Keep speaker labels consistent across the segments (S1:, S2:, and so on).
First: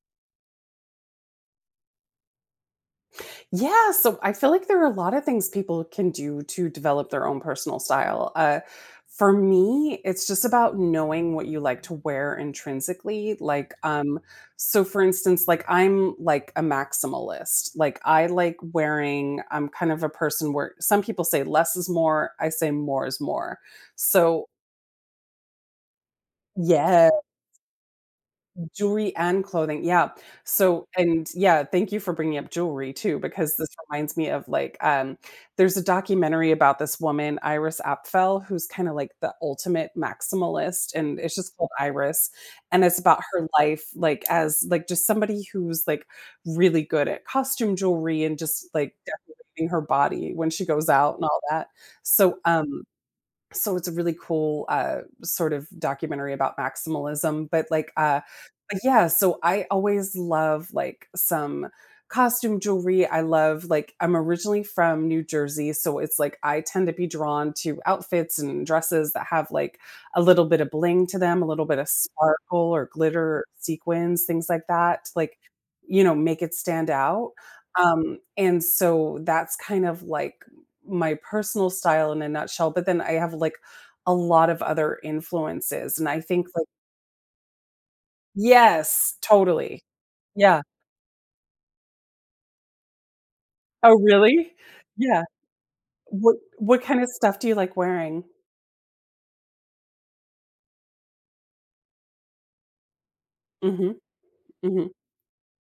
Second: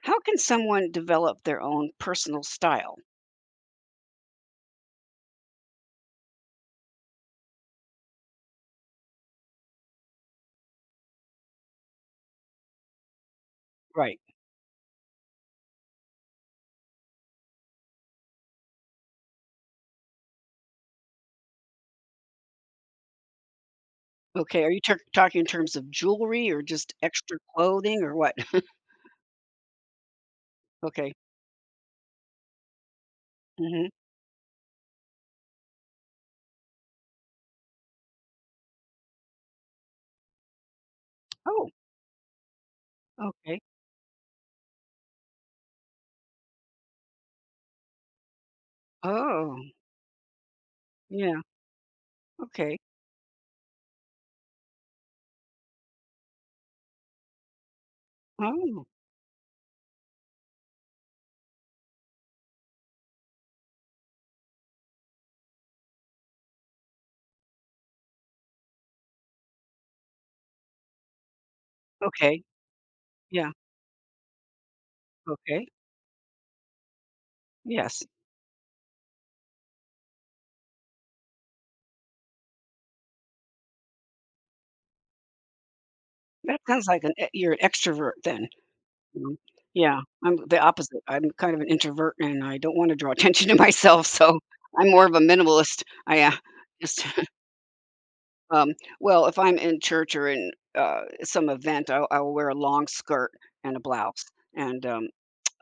S1: How can someone develop their own personal style?
S2: Yeah, so I feel like there are a lot of things people can do to develop their own personal style. For me, it's just about knowing what you like to wear intrinsically. Like,
S1: Right.
S2: so for instance, like I'm like a maximalist. Like I like wearing. I'm kind of a person where some people say less is more. I say more is more. So
S1: Okay, are you tur talking in terms of jewelry or just
S2: yeah,
S1: extra clothing or what?
S2: jewelry and clothing, yeah. So
S1: Okay.
S2: and yeah, thank you for bringing up jewelry too, because this
S1: Mhm.
S2: reminds me of there's a documentary about this woman, Iris Apfel, who's kinda like the ultimate maximalist, and it's just
S1: Oh,
S2: called Iris, and it's about her
S1: okay.
S2: life, like, as, like, just somebody who's, like, really good at costume jewelry and just like
S1: Oh,
S2: decorating her body when she goes out and
S1: yeah,
S2: all that. So.
S1: okay.
S2: So it's a really cool, sort of documentary about maximalism, but
S1: Oh,
S2: yeah, so I always love, like, some costume jewelry. I love like, I'm originally from New Jersey, so it's like I tend to be drawn to outfits and dresses that have, like, a little bit of bling to them, a little bit of
S1: okay.
S2: sparkle or glitter, or
S1: Yeah,
S2: sequins, things like that, like,
S1: okay.
S2: you know, make it stand out.
S1: Yes.
S2: And so that's kind of like my personal style in a nutshell, but then I have, like, a lot of other influences, and I think,
S1: That
S2: like
S1: sounds like an e you're an extrovert then,
S2: yes,
S1: you know?
S2: totally.
S1: Yeah, I'm the
S2: Yeah.
S1: opposite. I'm kind of an introvert, and I don't wanna draw attention to
S2: Oh,
S1: myself, so
S2: really?
S1: I'm more of a
S2: Yeah.
S1: minimalist. I,
S2: What kind
S1: just
S2: of stuff do you like wearing?
S1: Um, well, if I'm in church or in, some event, I'll wear a long skirt and a
S2: Mhm,
S1: blouse and,
S2: mhm.
S1: um,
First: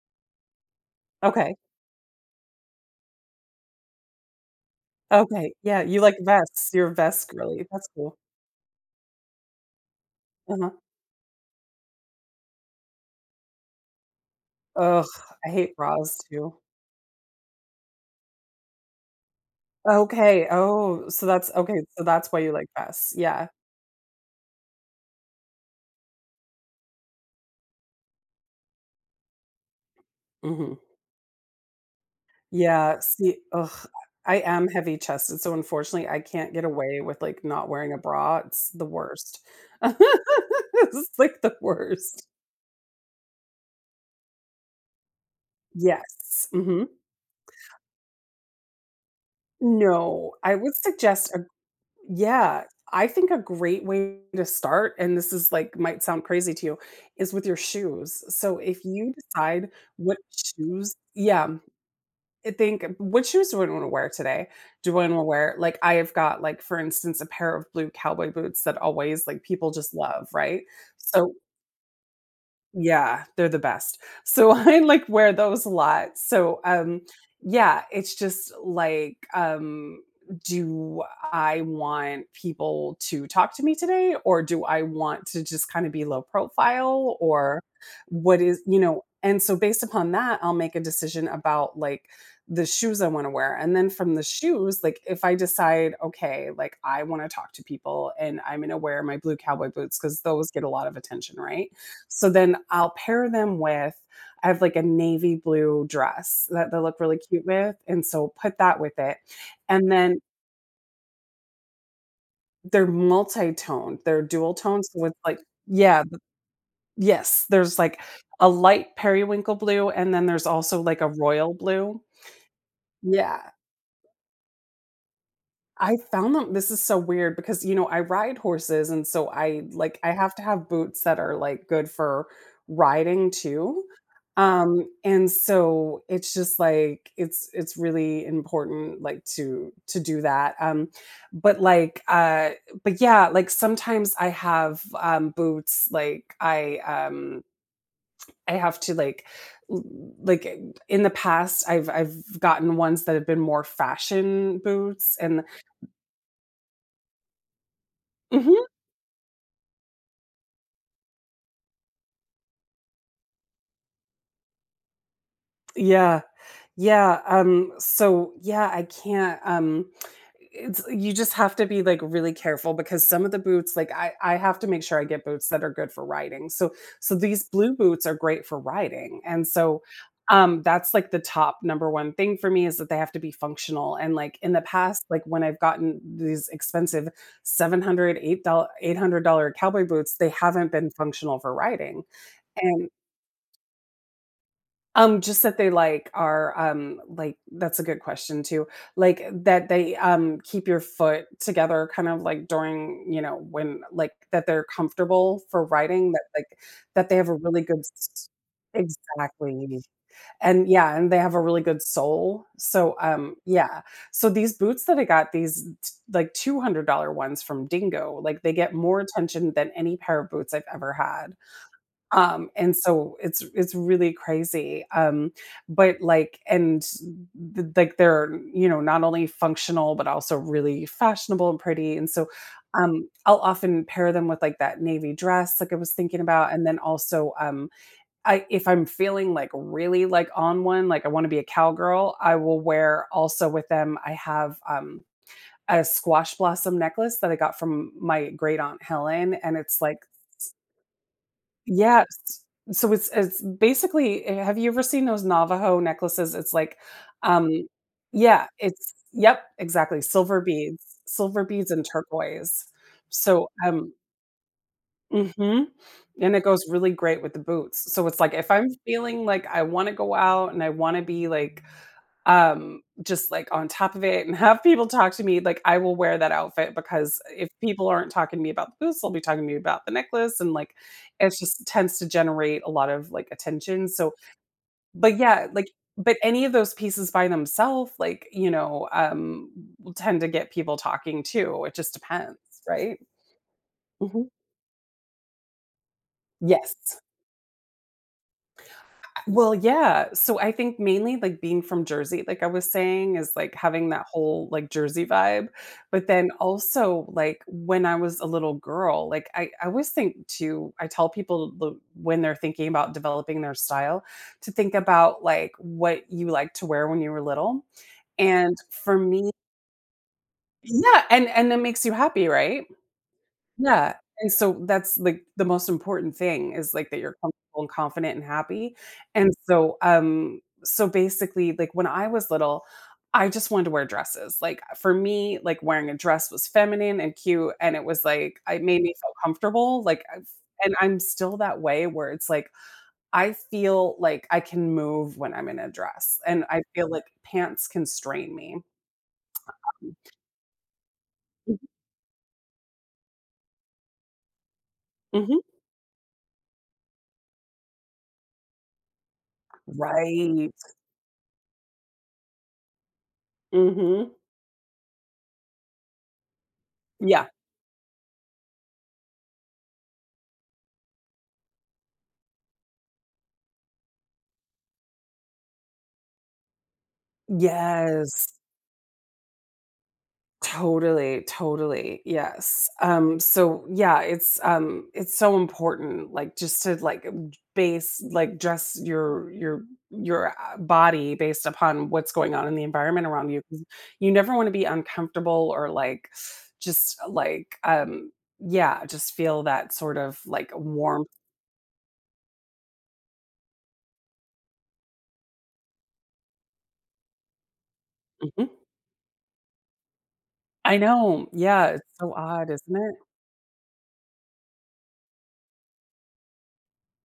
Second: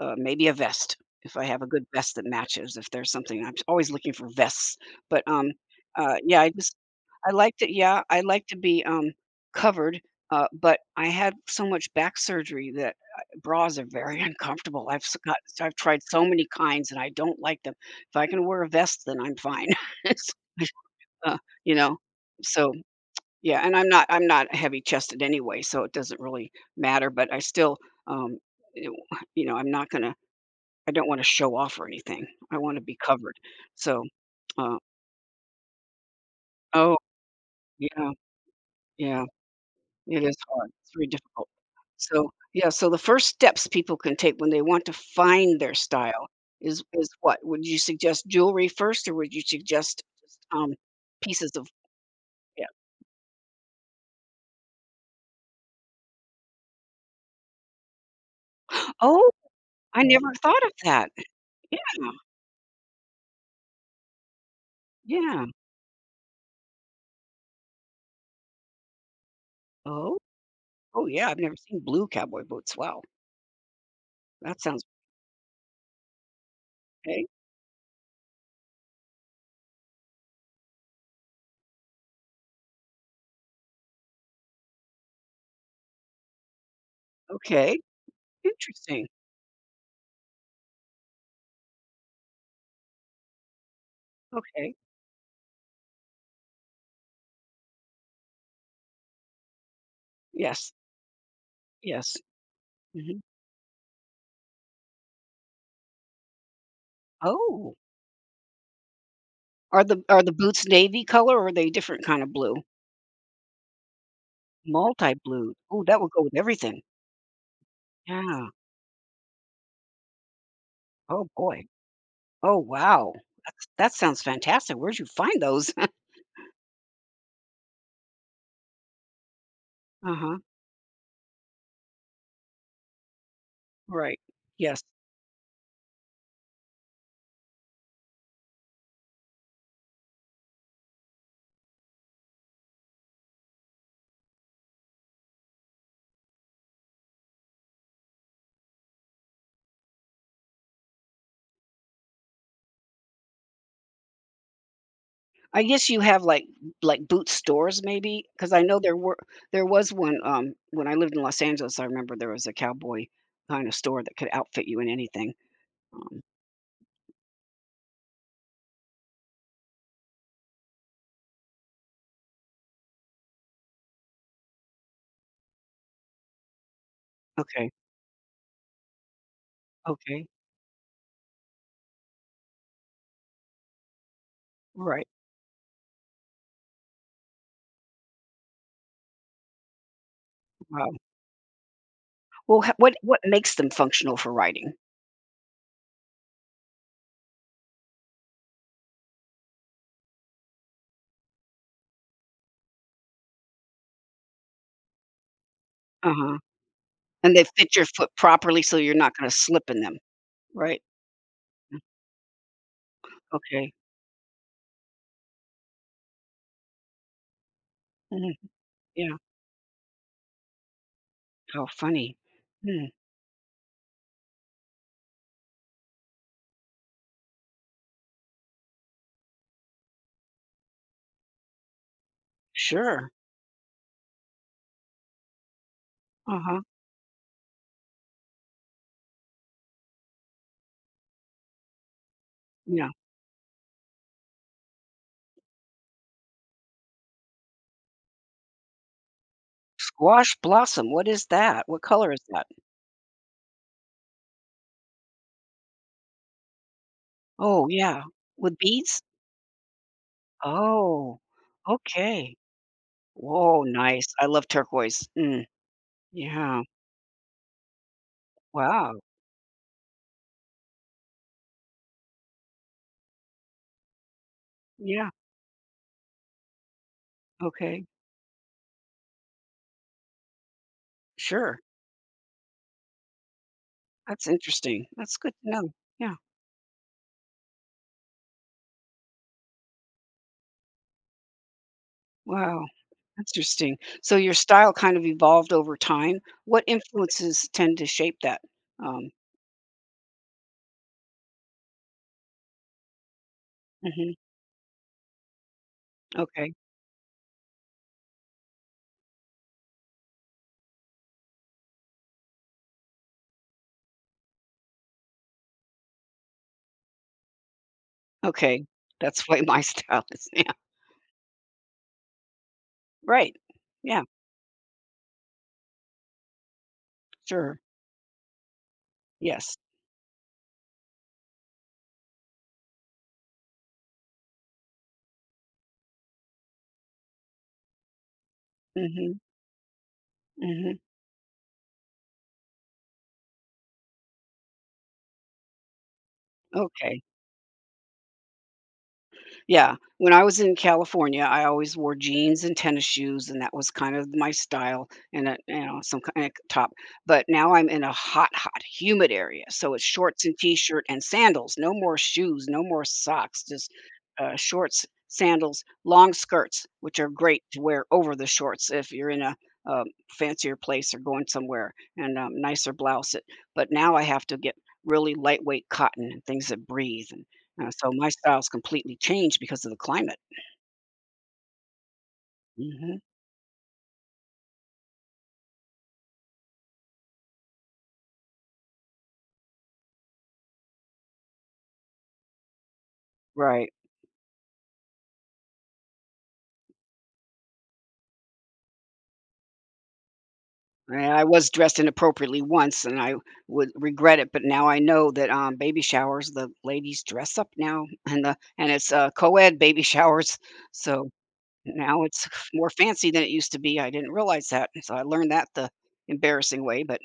S1: uh, maybe a vest if I
S2: Okay,
S1: have a good vest that matches, if there's something I'm always looking for vests, but,
S2: okay. Yeah, you like
S1: yeah, I
S2: vests.
S1: just
S2: You're a vest
S1: I like
S2: girly.
S1: to
S2: That's
S1: yeah,
S2: cool.
S1: I like to be, covered,
S2: Uh-huh.
S1: but I had so much back surgery that, bras are very uncomfortable.
S2: Ugh, I
S1: I've
S2: hate
S1: tried
S2: bras
S1: so many
S2: too.
S1: kinds, and I don't like them. If I can wear a vest, then I'm fine.
S2: Okay. Oh, so
S1: uh,
S2: that's
S1: you
S2: okay,
S1: know,
S2: so that's why you like
S1: so
S2: vests. Yeah.
S1: yeah, and I'm not heavy-chested anyway, so it doesn't really matter, but I still, um, you know you know, I'm not gonna
S2: Mhm.
S1: I don't wanna show off or anything. I wanna be
S2: Yeah,
S1: covered.
S2: see, ugh,
S1: So,
S2: I am
S1: uh
S2: heavy-chested, so unfortunately, I can't get
S1: oh,
S2: away with, like, not wearing a
S1: yeah,
S2: bra, it's the
S1: yeah,
S2: worst.
S1: it is hard. It's very
S2: It's, like,
S1: difficult.
S2: the worst.
S1: So, yeah, so the first steps people can take when they want to find their style
S2: Yes,
S1: is
S2: mhm.
S1: is what? Would you suggest jewelry first, or would you suggest
S2: No,
S1: just,
S2: I would suggest a
S1: pieces of
S2: yeah,
S1: yeah.
S2: I think a great way to start, and this is, like might sound crazy to you, is with your shoes. So if you
S1: Oh,
S2: decide
S1: I
S2: what
S1: never thought of
S2: shoes
S1: that.
S2: yeah.
S1: Yeah,
S2: I think what shoes do I wanna wear today? Do I wanna
S1: yeah.
S2: wear like, I have got, like, for instance, a pair of blue cowboy boots that always, like, people just
S1: Oh.
S2: love, right?
S1: Oh, yeah,
S2: So
S1: I've never seen blue cowboy boots. Wow,
S2: yeah, they're the best. So
S1: that
S2: I
S1: sounds
S2: like wear those a lot.
S1: okay.
S2: Yeah, it's just like do I want people to talk to me today or do I want to just kind of be low profile or
S1: Okay,
S2: what is, you know,
S1: interesting.
S2: and so based upon that, I'll make a decision about like the shoes I want to wear. And then from the
S1: Okay.
S2: shoes, like if I decide, okay, like I want to talk to people and I'm going to wear my blue cowboy boots because those get a
S1: Yes,
S2: lot of attention, right?
S1: yes.
S2: So then I'll
S1: Mhm.
S2: pair them with I have like a navy blue dress that they look really cute
S1: Oh,
S2: with, and so put that with it.
S1: are
S2: And
S1: the
S2: then
S1: are the boots navy color or are they different kind of blue?
S2: they're multi-toned, they're dual toned, so it's like
S1: Multi-blue. Oh, that
S2: yeah,
S1: would
S2: th
S1: go with everything.
S2: yes, there's like
S1: Yeah.
S2: a light periwinkle blue, and then there's also like a
S1: Oh,
S2: royal
S1: boy.
S2: blue.
S1: Oh, wow.
S2: Yeah.
S1: That sounds fantastic. Where'd you find those?
S2: I found them this is so weird because, you know, I ride horses and so I like I have
S1: Uh-huh.
S2: to have boots that are like good for riding too.
S1: Right. Yes.
S2: And so it's just like it's really important like to do that. But like uh but yeah, like sometimes I have boots like I have to like l- like eh, in the past I've gotten ones that have been more fashion boots and
S1: I guess you have like boot stores maybe, because I
S2: mhm.
S1: know there was one, when I lived in Los Angeles, I remember there was a cowboy kind of store that could outfit you in anything, um
S2: Yeah. Yeah, so yeah, I can't, it's you just have to be, like, really careful because some of the boots, like, I have to make sure I get boots that are good for riding, so so these
S1: Okay,
S2: blue boots are great for riding, and so,
S1: okay,
S2: um, that's, like, the top number 1 thing for me is that they have to be functional, and, like, in the past,
S1: right,
S2: like, when I've gotten these expensive $700, dollars $800 cowboy boots, they haven't
S1: wow.
S2: been functional for riding,
S1: Well, ho
S2: and
S1: what makes them functional for riding?
S2: just that they, like, are like that's a good question too. Like, that they, keep your foot together kind of, like, during, you know, when like, that they're comfortable for riding, that,
S1: Uh-huh,
S2: like that they have a
S1: and they
S2: really
S1: fit
S2: good
S1: your foot
S2: s
S1: properly so you're not gonna slip
S2: exactly.
S1: in them,
S2: And
S1: right?
S2: yeah, and they have a really good sole. So
S1: Okay,
S2: yeah. So these boots that I got, these t like $200 ones from Dingo,
S1: mhm,
S2: like, they get more
S1: yeah.
S2: attention than any pair of boots I've ever had.
S1: How funny.
S2: And
S1: Hmm,
S2: So it's really crazy, but, like and th like, they're, you know, not only functional, but also really fashionable and pretty, and so
S1: sure.
S2: I'll often pair them with, like, that navy dress, like I was thinking about,
S1: Uh-huh.
S2: and then also I if I'm feeling, like, really, like, on one, like, I wanna be a cowgirl, I will
S1: Yeah.
S2: wear also with them I have, a squash blossom necklace that I got from my great aunt Helen, and it's, like,
S1: Squash blossom, what is that? What
S2: yes.
S1: color is that?
S2: So it's basically eh, have you ever seen those Navajo necklaces? Um
S1: Oh, yeah.
S2: yeah,
S1: With
S2: it's
S1: beads?
S2: yep, exactly,
S1: Oh,
S2: silver beads and
S1: okay.
S2: turquoise. So,
S1: Whoa,
S2: um
S1: nice. I love turquoise. Mm,
S2: mhm, and it
S1: yeah.
S2: goes really great with the boots. So it's like, if I'm
S1: Wow.
S2: feeling like I wanna go out and I wanna be, like just, like, on top of it and have people
S1: Yeah.
S2: talk to me, like, I will wear that outfit because if
S1: Okay.
S2: people aren't talking to me about the boots, they'll be talking to me about the necklace, and, like, it
S1: Sure.
S2: just tends to generate a lot of, like, attention, so
S1: That's interesting. That's
S2: but
S1: good
S2: yeah,
S1: to
S2: like
S1: know. Yeah.
S2: but any of those pieces by themselves, like, you know, will tend to get people talking too, it just depends,
S1: Wow.
S2: right?
S1: Interesting. So
S2: Mhm.
S1: your style kind of evolved over time. What
S2: Yes.
S1: influences tend to shape that? Um,
S2: Well, yeah. So I think mainly like being from Jersey, like I was saying, is like having that
S1: mhm,
S2: whole like Jersey vibe. But then
S1: Okay.
S2: also like when I was a little girl, like I always think to I tell people the- when they're thinking about developing their style to think about like what you like to wear when you were little. And
S1: Okay.
S2: for
S1: That's
S2: me,
S1: why my style is.
S2: yeah, and it makes you happy, right?
S1: Right.
S2: Yeah,
S1: Yeah,
S2: and so that's, like, the most important thing is, like, that you're
S1: sure.
S2: comfortable and confident and happy, and
S1: Yes.
S2: so, um, so basically, like, when I was little, I just wanted to wear dresses, like, for me, like, wearing a dress was feminine and cute, and it was, like, it made me feel
S1: Mhm,
S2: comfortable, like, I and
S1: mhm.
S2: I'm still that way where it's, like, I feel like I can move when I'm in a dress, and I feel
S1: Okay.
S2: like pants constrain me.
S1: Yeah, when I was in California, I
S2: Mhm.
S1: always wore jeans and tennis shoes, and that was kind of my style, and a
S2: Mhm.
S1: you know, some kind of top. But now I'm in a hot, hot, humid area, so it's shorts and
S2: Right.
S1: t-shirt and sandals. No more shoes, no more socks, just
S2: Mhm.
S1: shorts, sandals, long skirts, which are
S2: Yeah.
S1: great to wear over the shorts if you're in a um, fancier place or going somewhere, and nicer blouse. But now I have to get really lightweight cotton and things that breathe. So my
S2: Yes.
S1: style's completely changed because of the climate.
S2: Totally, totally. Yes.
S1: Mhm.
S2: So yeah, it's so important like just to base like dress your body based upon what's going on in the environment around you 'cause
S1: Right.
S2: you never want to be uncomfortable or like just yeah, just feel that sort of like
S1: And
S2: warmth.
S1: I was dressed inappropriately once, and I would regret it, but now I know that, baby showers, the ladies dress up now, and the
S2: Mhm.
S1: and it's, co-ed baby showers,
S2: I
S1: so
S2: know. Yeah, it's
S1: now
S2: so
S1: it's
S2: odd,
S1: more
S2: isn't it?
S1: fancy than it used to be. I didn't realize that, so I learned that the embarrassing way, but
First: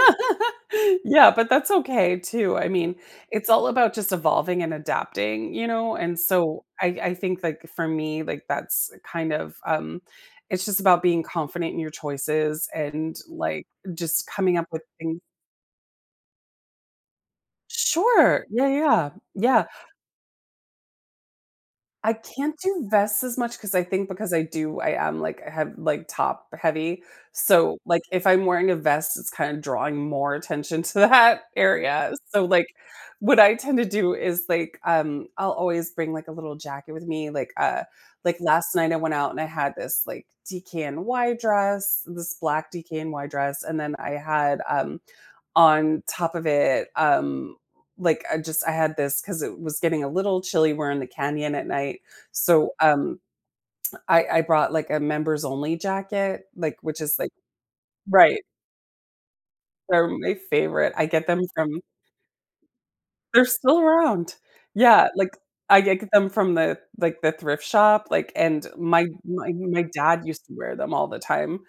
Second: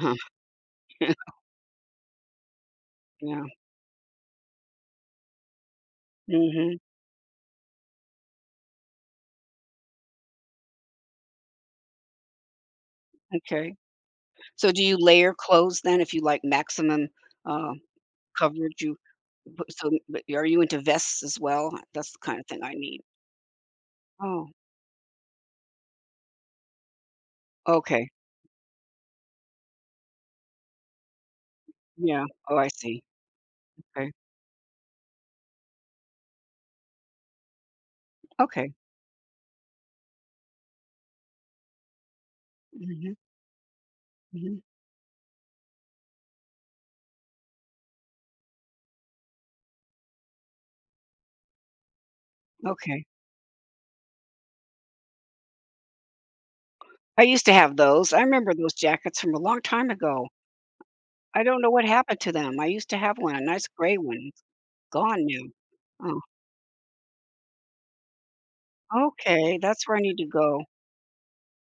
S1: uh
S2: Yeah, but that's okay too. I mean,
S1: Yeah.
S2: it's all about just evolving and adapting, you know? And so
S1: Mhm.
S2: I think like for me, like that's kind of it's just about being confident in your choices and like
S1: Okay.
S2: just coming up
S1: So
S2: with
S1: do you
S2: things.
S1: layer clothes then if you like maximum, uh,
S2: Sure. Yeah,
S1: coverage?
S2: yeah. Yeah.
S1: But are you into vests as well? That's
S2: I
S1: the kind of
S2: can't
S1: thing I
S2: do
S1: need.
S2: vests as much because I think because
S1: Oh,
S2: I am, like, I have, like, top heavy, so, like,
S1: okay.
S2: if I'm wearing a vest, it's kinda drawing more attention to that area,
S1: Yeah.
S2: so,
S1: Oh,
S2: like,
S1: I see.
S2: what I tend to
S1: Okay.
S2: do is, I'll always bring, like, a little jacket with me, like,
S1: Okay.
S2: last night I went out and I had this, like, DKNY dress, this black
S1: Mhm,
S2: DKNY dress, and then I had,
S1: mhm.
S2: um, on top of it, like, I had this because it was getting a little chilly, we're in the canyon at night, so,
S1: Okay.
S2: um, I brought, like, a members only jacket, like, which is,
S1: I
S2: like
S1: used to have those. I
S2: right,
S1: remember those jackets from a long time
S2: they're
S1: ago.
S2: my favorite, I get them
S1: I don't know
S2: from
S1: what happened to them. I used to have one, a
S2: they're
S1: nice
S2: still
S1: gray one.
S2: around.
S1: It's
S2: Yeah,
S1: gone
S2: like,
S1: now.
S2: I get
S1: Oh,
S2: them from the like, the thrift shop, like, and my my
S1: okay.
S2: my
S1: That's where I need
S2: dad
S1: to
S2: used to
S1: go.
S2: wear them all the time,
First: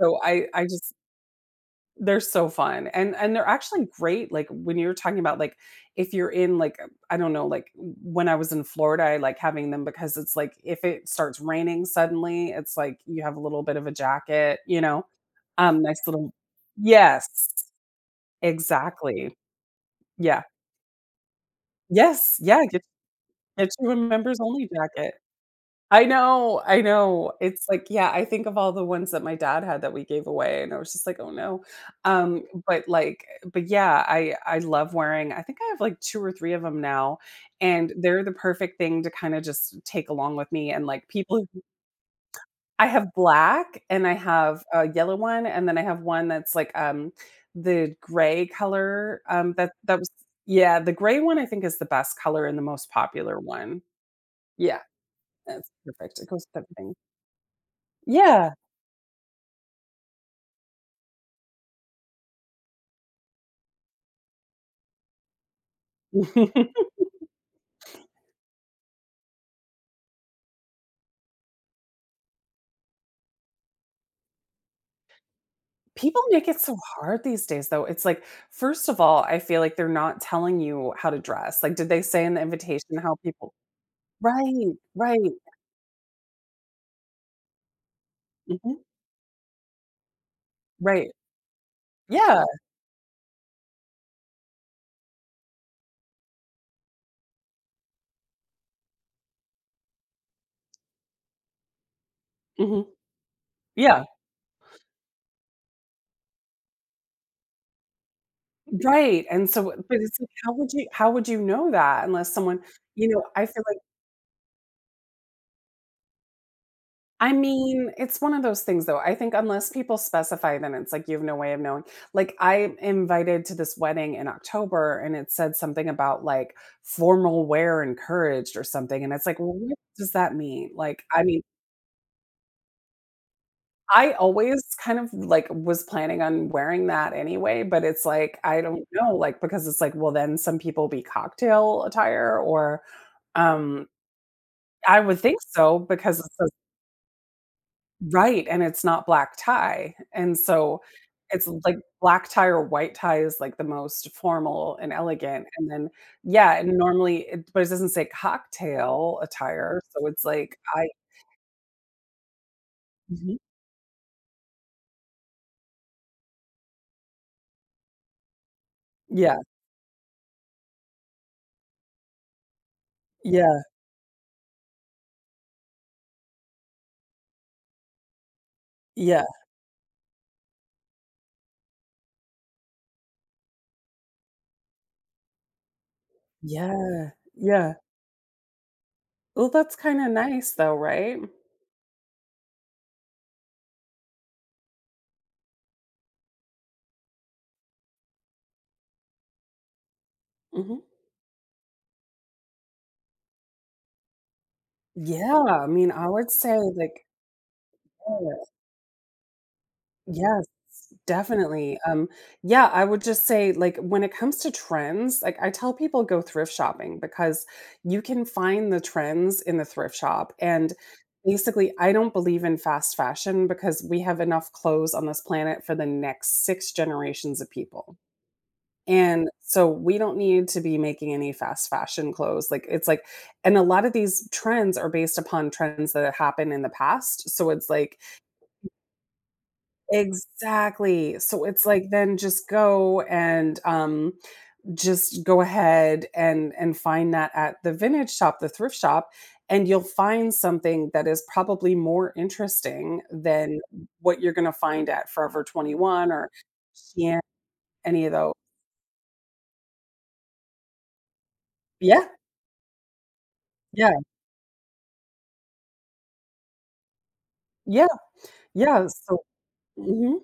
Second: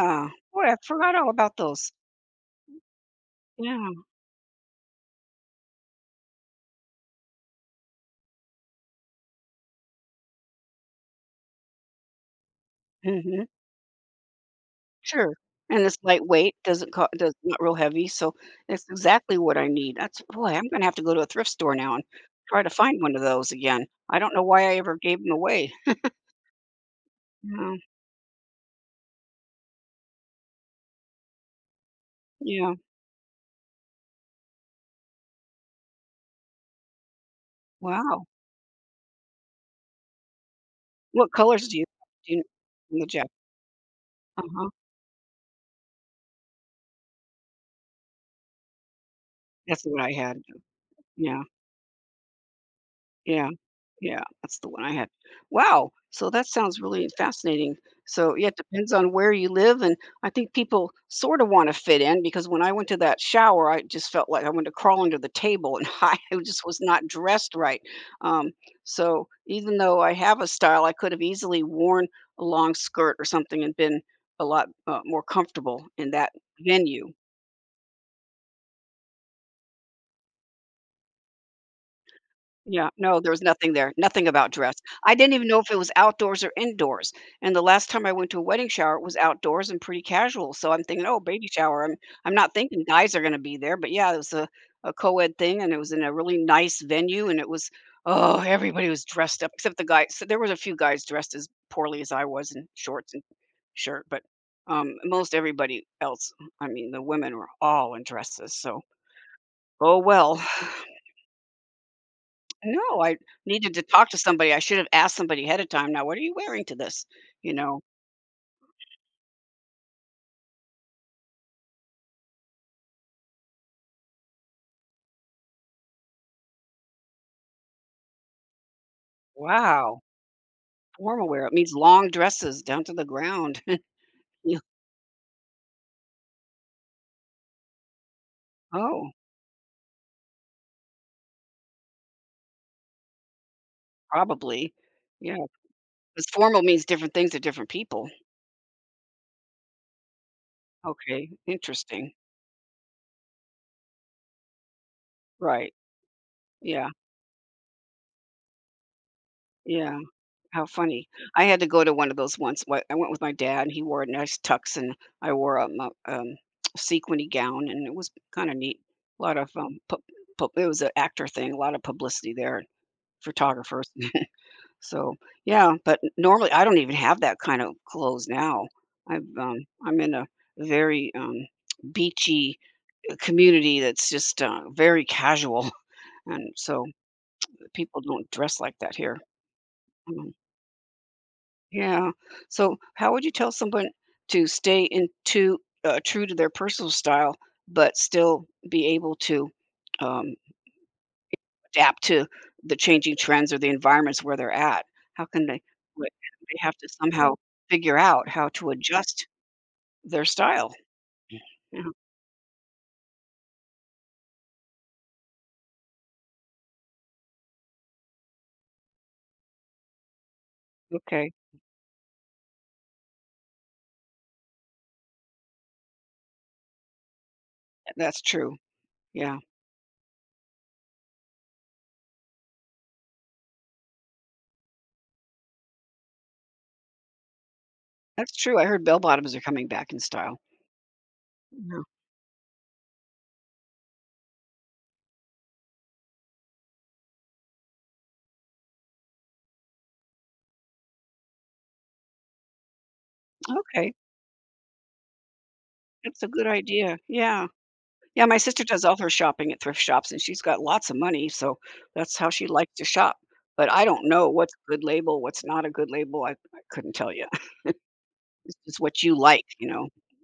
S2: so I
S1: Boy, I
S2: just
S1: forgot all about those.
S2: they're so fun, and they're actually
S1: Yeah.
S2: great, like, when you're talking about, like, if you're in, like, I don't know, like, when I was in Florida, I like having them because it's like, if it starts raining suddenly, it's like you have a
S1: Mhm.
S2: little bit of a jacket, you know?
S1: Sure, and it's
S2: Nice little
S1: lightweight, does
S2: yes,
S1: not real heavy, so it's
S2: exactly.
S1: exactly what I need. That's
S2: Yeah.
S1: Boy, I'm gonna have to go to a thrift store now and
S2: Yes,
S1: try
S2: yeah,
S1: to find one of those
S2: get
S1: again.
S2: you a
S1: I don't
S2: members
S1: know why
S2: only
S1: I ever
S2: jacket.
S1: gave them away.
S2: I know, I know. It's
S1: Yeah,
S2: like, yeah, I think of all the ones that my dad had that we gave away, and I was just like, "Oh, no." Um,
S1: yeah.
S2: but, like yeah, I love wearing. I think I have, like, 2 or 3 of them now, and
S1: Wow.
S2: they're the perfect thing to kinda just take along with me, and, like,
S1: What
S2: people who
S1: colors do you
S2: I
S1: in the
S2: have
S1: jacket?
S2: black, and I have
S1: Uh-huh.
S2: a yellow one, and then I have one that's, like, the gray color, um, that
S1: That's
S2: that
S1: what
S2: was.
S1: I had.
S2: Yeah, the gray one
S1: Yeah.
S2: I think is the best color and the most popular
S1: Yeah.
S2: one.
S1: Yeah, that's the
S2: Yeah,
S1: one I had.
S2: that's
S1: Wow!
S2: perfect.
S1: So
S2: It
S1: that
S2: goes with
S1: sounds
S2: everything.
S1: really fascinating. So, yeah,
S2: Yeah.
S1: it depends on where you live, and I think people sorta wanna fit in because when I went to that shower, I just felt like I wanted to crawl under the table, and I just was not dressed right. Um, so even though I have a style, I could have easily worn a long skirt or something and been a lot, more comfortable in
S2: People
S1: that
S2: make it so
S1: venue.
S2: hard these days, though. It's like, first of all, I feel like they're not telling you how to dress. Like, did they say in the
S1: Yeah,
S2: invitation how
S1: no, there was
S2: people
S1: nothing there, nothing about
S2: Right,
S1: dress. I
S2: right,
S1: didn't even know if it was outdoors or indoors, and the last time I went to a wedding
S2: mhm,
S1: shower, it was outdoors and pretty casual, so I'm thinking,
S2: right.
S1: "Oh, baby shower." I'm
S2: Yeah,
S1: not thinking guys are gonna be there, but yeah, it was a co-ed thing, and it was in a really nice venue, and it was oh, everybody was dressed up except the guy so there was a few guys dressed as poorly as I was in
S2: mhm,
S1: shorts and
S2: yeah,
S1: shirt, but, most everybody else I mean, the women were all in dresses, so,
S2: right, and so but
S1: oh
S2: it's like,
S1: well.
S2: how would you know that unless someone
S1: No, I
S2: I feel
S1: needed
S2: like
S1: to talk to somebody. I should have asked somebody ahead of time. Now, what are you wearing to this?
S2: I
S1: You know,
S2: mean, it's one of those things though. I think unless people specify, then it's like you have no way of knowing. Like I'm invited to this wedding in October and it said something about like formal wear encouraged or something. And it's like, well, what
S1: wow,
S2: does that mean? Like, I
S1: formal
S2: mean,
S1: wear. It means long dresses down to the ground.
S2: I
S1: You-
S2: always kind of like was planning on wearing that anyway, but it's like, I don't
S1: oh,
S2: know, like, because it's like, well, then some people be cocktail attire, um,
S1: probably.
S2: I would
S1: Yeah,
S2: think so because
S1: because
S2: it's
S1: formal means different things to different people.
S2: right, and it's not black tie, and so
S1: Okay,
S2: it's like
S1: interesting.
S2: black tie or white tie is like the most formal and elegant, and
S1: Right.
S2: then yeah, and
S1: Yeah.
S2: normally it but it doesn't say cocktail attire,
S1: Yeah.
S2: so it's like
S1: How
S2: I
S1: funny. I had to go to one of those once. I went with my
S2: mhm.
S1: dad, and he wore a nice tux, and I wore sequiny gown, and it was kind of neat. A lot
S2: Yeah,
S1: of it was an actor thing. A lot of publicity there.
S2: yeah,
S1: Photographers. So, yeah, but normally, I don't even have that kind of clothes now. I've,
S2: yeah,
S1: um I'm in a very, beachy community that's just, very casual, and so
S2: yeah, yeah.
S1: people don't dress like that here.
S2: Well, that's kinda
S1: Mhm.
S2: nice though, right?
S1: Yeah. So, how would you tell someone to stay in to true to their personal style, but still be able to, um,
S2: Mhm.
S1: adapt to the changing trends or the environments where they're at. How
S2: Yeah,
S1: can they
S2: I mean,
S1: what
S2: I would
S1: they
S2: say
S1: have to
S2: like
S1: somehow figure out
S2: yeah.
S1: how to adjust their
S2: Yes,
S1: style.
S2: definitely,
S1: Yeah,
S2: um, yeah, I would just say, like, when it comes to trends, like, I tell people go thrift shopping because you can find the trends in the thrift shop, and,
S1: okay,
S2: basically, I don't believe in fast fashion because we have enough clothes on this planet for the next 6 generations of people,
S1: that's true.
S2: and
S1: Yeah,
S2: so we don't need to be making any fast fashion clothes, like, it's like and a lot of these trends are based upon trends that have happened in the past, so it's like,
S1: that's true. I heard bell bottoms are coming back in style.
S2: exactly. So it's
S1: Yeah,
S2: like then just go and just go ahead and find that at the vintage shop, the thrift shop, and you'll find something that is probably more interesting than
S1: okay,
S2: what you're going to find at Forever 21
S1: that's a
S2: or
S1: good idea.
S2: Shein,
S1: Yeah.
S2: any of
S1: Yeah,
S2: those.
S1: my sister does all her shopping at thrift shops, and she's got lots of money, so
S2: Yeah.
S1: that's how she likes to shop. But I
S2: Yeah.
S1: don't know what's a good label, what's not a good label. I couldn't tell you.
S2: Yeah.
S1: It's just
S2: Yeah.
S1: what you
S2: So
S1: like, you know?
S2: mhm.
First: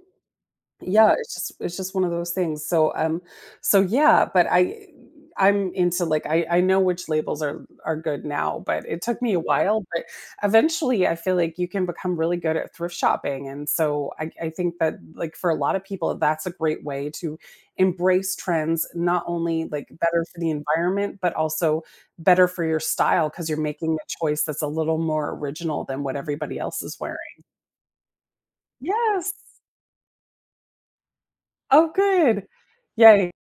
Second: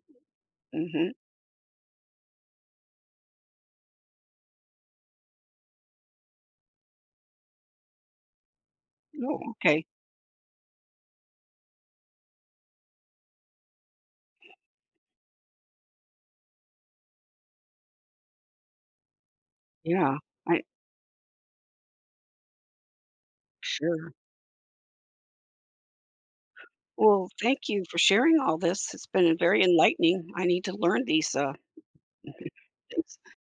S1: Mhm.
S2: Yeah, it's just one of those things. So yeah, but I I'm into like I know which labels are good now, but it took me
S1: Oh,
S2: a Yeah.
S1: okay.
S2: while. But eventually, I feel like you can become really good at thrift shopping, and so I think that like for a lot of people, that's a great way to embrace trends. Not only like
S1: Yeah,
S2: better for the
S1: I
S2: environment, but also better for your style because you're making a
S1: sure.
S2: choice that's a little more original than what everybody else is
S1: Well,
S2: wearing.
S1: thank you for sharing all this. It's
S2: Yes.
S1: been very enlightening. I need to learn these,
S2: Oh, good.
S1: things.
S2: Yay.